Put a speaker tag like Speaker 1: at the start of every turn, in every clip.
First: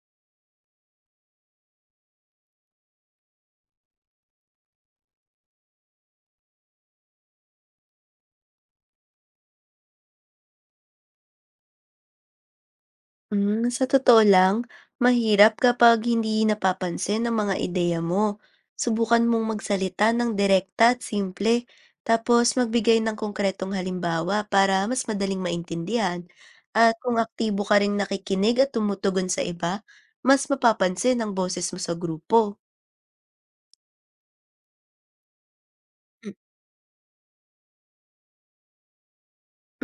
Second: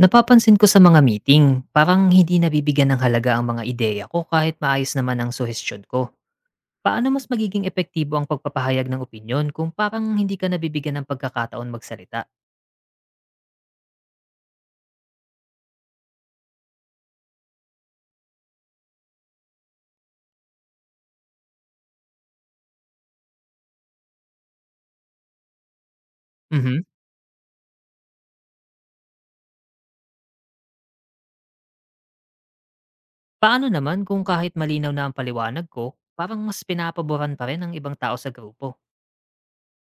Speaker 1: Napapansin ko sa mga meeting, parang hindi nabibigyan ng halaga ang mga ideya ko kahit maayos naman ang suhestyon ko. Paano mas magiging epektibo ang pagpapahayag ng opinyon kung parang hindi ka nabibigyan ng pagkakataon magsalita?
Speaker 2: Sa totoo lang, mahirap kapag hindi napapansin ang mga ideya mo. Subukan mong magsalita ng direkta at simple, tapos magbigay ng konkretong halimbawa para mas madaling maintindihan.
Speaker 1: Mhm.
Speaker 2: At kung aktibo ka rin nakikinig at tumutugon sa iba, mas mapapansin ang boses mo sa grupo.
Speaker 1: Paano naman kung kahit malinaw na ang paliwanag ko, parang mas pinapaboran pa rin ang ibang tao sa grupo?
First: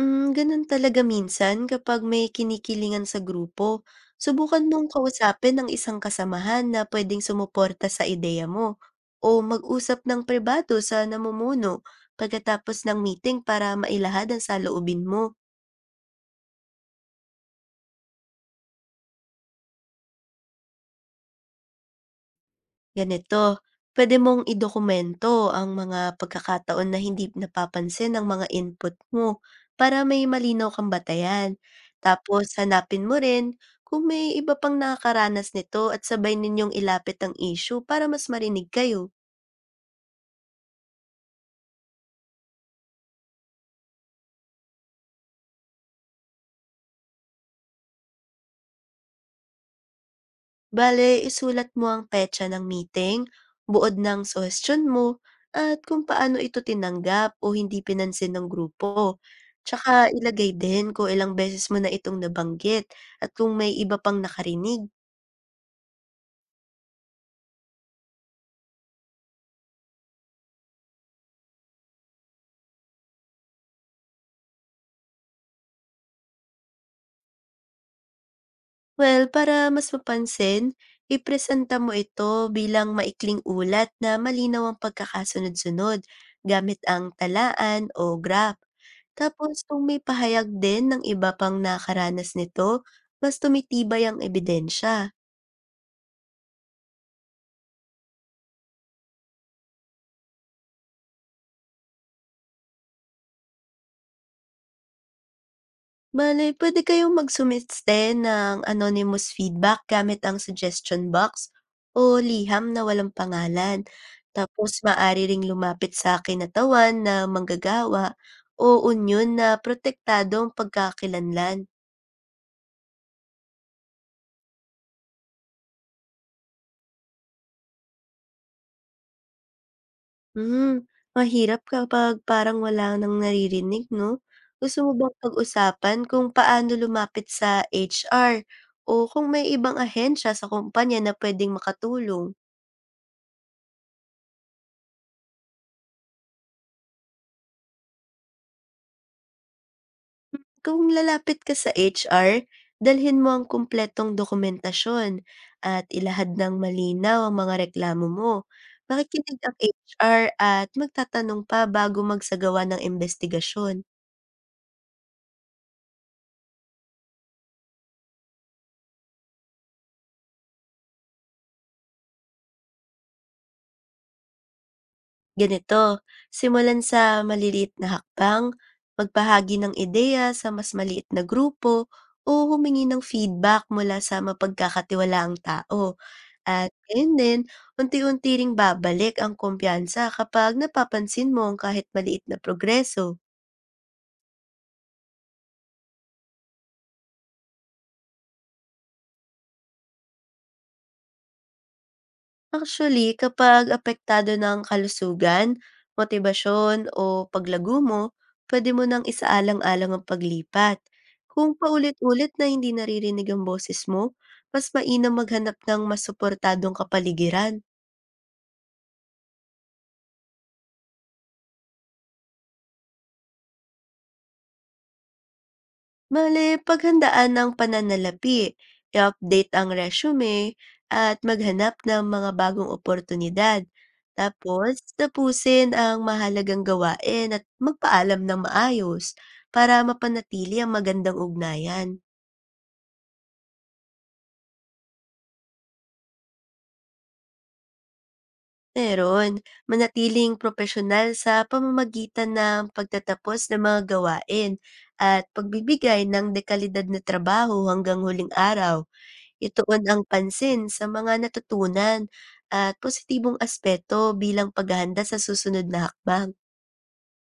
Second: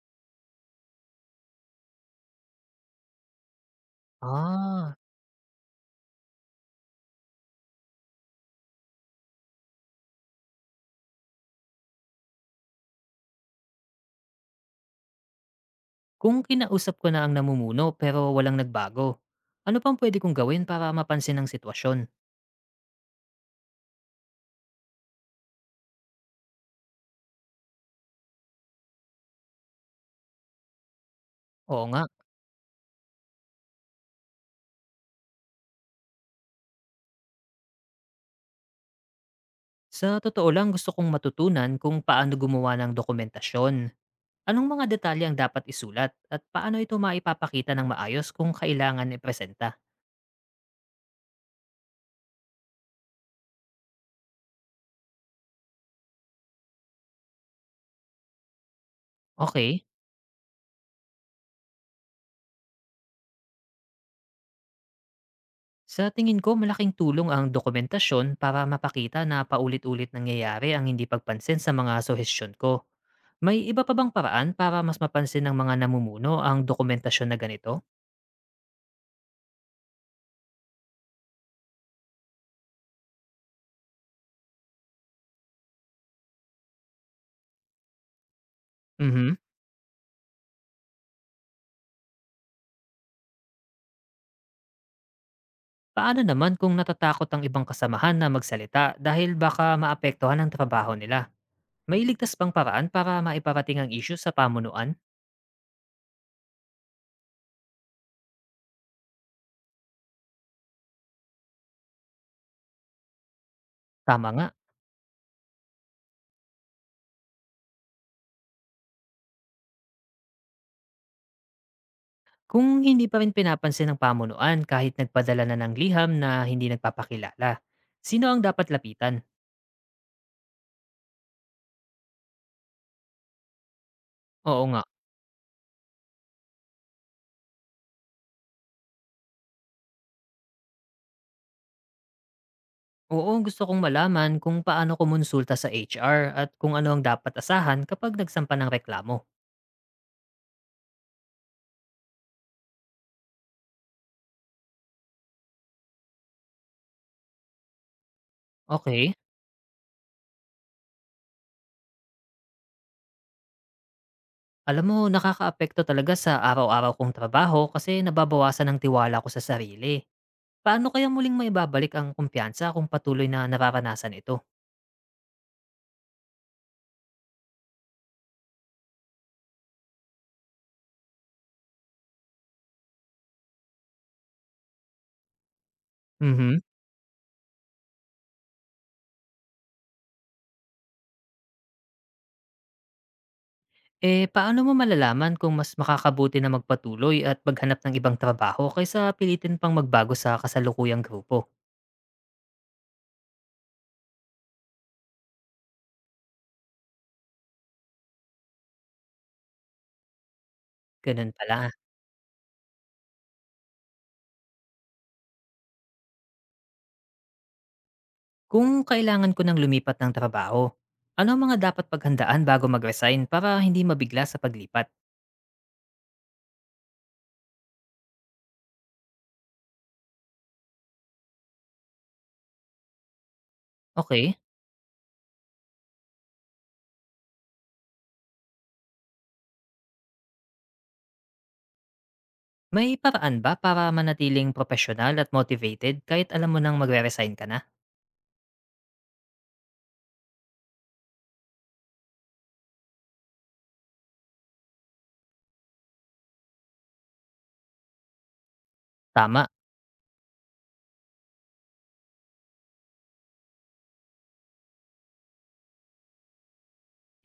Speaker 2: Ganun talaga minsan kapag may kinikilingan sa grupo. Subukan mong
Speaker 1: Ah,
Speaker 2: kausapin ang isang kasamahan na pwedeng sumuporta sa ideya mo o mag-usap ng pribado sa namumuno pagkatapos ng meeting para mailahad ang saloobin mo.
Speaker 1: kung kinausap ko na ang namumuno pero walang nagbago, ano pang pwede kong gawin para mapansin ang sitwasyon?
Speaker 2: Ganito, pwede mong idokumento ang mga pagkakataon na hindi napapansin ng mga input mo para may malinaw kang batayan.
Speaker 1: Oo nga.
Speaker 2: Tapos hanapin mo rin kung may iba pang nakakaranas nito at sabay ninyong ilapit ang issue para mas marinig kayo.
Speaker 1: Sa totoo lang, gusto kong matutunan kung paano gumawa ng dokumentasyon. Anong mga detalye ang dapat isulat at paano ito maipapakita ng maayos kung kailangan ipresenta?
Speaker 2: Bale, isulat mo ang petsa ng meeting, buod ng suhestyon mo, at kung paano ito tinanggap o hindi pinansin ng grupo.
Speaker 1: Okay,
Speaker 2: Tsaka ilagay din kung ilang beses mo na itong nabanggit at kung may iba pang nakarinig.
Speaker 1: sa tingin ko malaking tulong ang dokumentasyon para mapakita na paulit-ulit nangyayari ang hindi pagpansin sa mga suhestyon ko. May iba pa bang paraan para mas mapansin ng mga namumuno ang dokumentasyon na ganito?
Speaker 2: Well, para mas mapansin, ipresenta mo ito bilang maikling ulat na malinaw ang pagkakasunod-sunod gamit ang talaan o graph.
Speaker 1: Mhm.
Speaker 2: Tapos kung may pahayag din ng iba pang nakaranas nito, mas tumitibay ang ebidensya.
Speaker 1: Paano naman kung natatakot ang ibang kasamahan na magsalita dahil baka maapektuhan ang trabaho nila? May ligtas bang paraan para maiparating ang isyu sa pamunuan?
Speaker 2: Bale, puwede kayong magsumeste ng anonymous feedback gamit ang suggestion box o liham na walang pangalan.
Speaker 1: Tama nga,
Speaker 2: Tapos maaari ring lumapit sa kinatawan na manggagawa o unyon na protektadong pagkakilanlan.
Speaker 1: kung hindi pa rin pinapansin ng pamunuan kahit nagpadala na ng liham na hindi nagpapakilala. Sino ang dapat lapitan?
Speaker 2: Hmm, Mahirap kapag parang wala nang naririnig 'no?
Speaker 1: Oo
Speaker 2: Gusto
Speaker 1: nga.
Speaker 2: mo bang pag-usapan kung paano lumapit sa HR o kung may ibang ahensya sa kumpanya na pwedeng makatulong?
Speaker 1: Oo, gusto kong malaman kung paano kumonsulta sa HR at kung ano ang dapat asahan kapag nagsampa ng reklamo.
Speaker 2: Kung lalapit ka sa HR, dalhin mo ang kumpletong dokumentasyon at ilahad ng malinaw ang mga reklamo mo.
Speaker 1: Okay.
Speaker 2: Makikinig ang HR at magtatanong pa bago magsagawa ng investigasyon.
Speaker 1: Alam mo, nakakaapekto talaga sa araw-araw kong trabaho kasi nababawasan ang tiwala ko sa sarili. Paano kaya muling maibabalik ang kumpiyansa kung patuloy na nararanasan ito?
Speaker 2: Ganito, simulan sa maliliit na hakbang, magpahagi ng ideya sa mas maliit na grupo, o humingi ng feedback mula sa mapagkakatiwalaang tao.
Speaker 1: Mhm.
Speaker 2: At ayun din, unti-unti ring babalik ang kumpiyansa kapag napapansin mo ang kahit maliit na progreso.
Speaker 1: Eh, paano mo malalaman kung mas makakabuti na magpatuloy at maghanap ng ibang trabaho kaysa pilitin pang magbago sa kasalukuyang grupo?
Speaker 2: Actually, kapag apektado ng kalusugan, motibasyon o paglago mo, pwede mo nang isaalang-alang ang paglipat.
Speaker 1: Ganun
Speaker 2: Kung
Speaker 1: pala.
Speaker 2: paulit-ulit na hindi naririnig ang boses mo, mas mainam maghanap ng mas suportadong kapaligiran.
Speaker 1: Kung kailangan ko ng lumipat ng trabaho, ano ang mga dapat paghandaan bago mag-resign para hindi mabigla sa paglipat?
Speaker 2: Mali paghandaan ng pananalapi, i-update ang resume, at maghanap ng mga bagong oportunidad.
Speaker 1: Okay.
Speaker 2: Tapos, tapusin ang mahalagang gawain at magpaalam ng maayos para mapanatili ang magandang ugnayan.
Speaker 1: May paraan ba para manatiling profesional at motivated kahit alam mo nang magre-resign ka na?
Speaker 2: Meron, manatiling profesional sa pamamagitan ng pagtatapos ng mga gawain at pagbibigay ng dekalidad na trabaho hanggang huling araw.
Speaker 1: Tama.
Speaker 2: Ituon ang pansin sa mga natutunan at positibong aspeto bilang paghahanda sa susunod na hakbang.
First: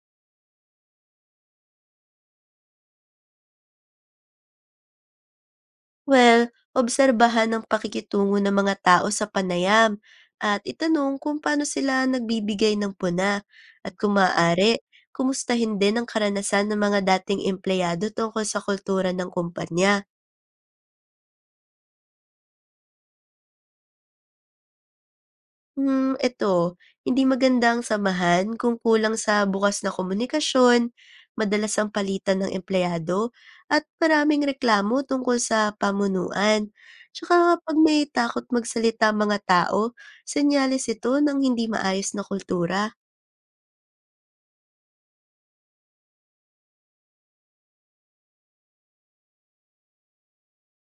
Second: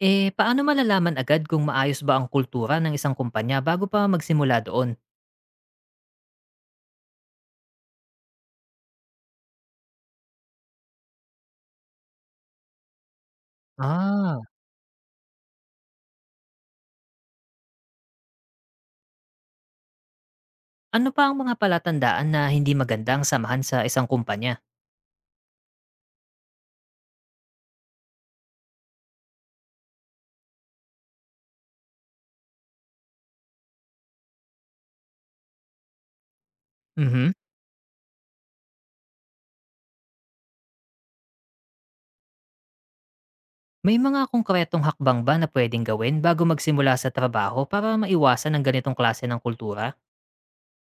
Speaker 1: Eh, paano malalaman agad kung maayos ba ang kultura ng isang kumpanya bago pa magsimula doon?
Speaker 2: Well, obserbahan ang pakikitungo ng mga tao sa panayam at itanong kung paano sila nagbibigay ng puna at kung
Speaker 1: Ah,
Speaker 2: maaari, kumustahin din ang karanasan ng mga dating empleyado tungkol sa kultura ng kumpanya.
Speaker 1: ano pa ang mga palatandaan na hindi magandang samahan sa isang kumpanya?
Speaker 2: Eto, hindi maganda ang samahan kung kulang sa bukas na komunikasyon, madalas ang palitan ng empleyado, at maraming reklamo tungkol sa pamunuan.
Speaker 1: Mhm.
Speaker 2: Tsaka kapag may takot magsalita ang mga tao, senyales ito ng hindi maayos na kultura.
Speaker 1: May mga konkretong hakbang ba na pwedeng gawin bago magsimula sa trabaho para maiwasan ang ganitong klase ng kultura?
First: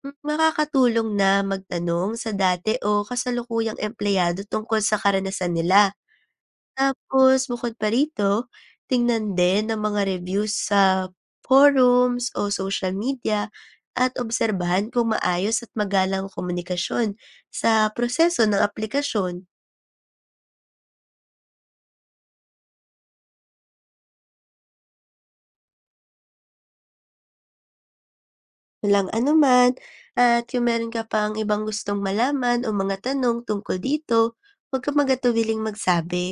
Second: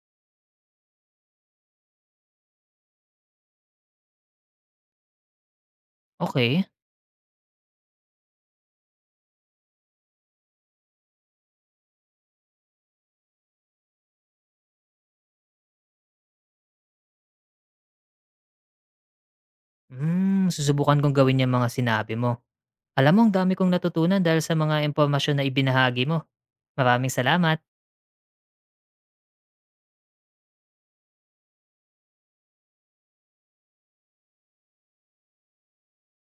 Speaker 2: Makakatulong na magtanong sa dati o kasalukuyang empleyado tungkol sa karanasan nila.
Speaker 1: Okay.
Speaker 2: Tapos bukod pa rito, tingnan din ng mga reviews sa forums o social media at obserbahan kung maayos at magalang ang komunikasyon sa proseso ng aplikasyon.
Speaker 1: Hmm, susubukan kong gawin yung mga sinabi mo. Alam mo, ang dami kong natutunan dahil sa mga impormasyon na ibinahagi mo. Maraming salamat.
Speaker 2: Walang anuman, at kung meron ka pang ibang gustong malaman o mga tanong tungkol dito, huwag kang magatuwiling magsabi.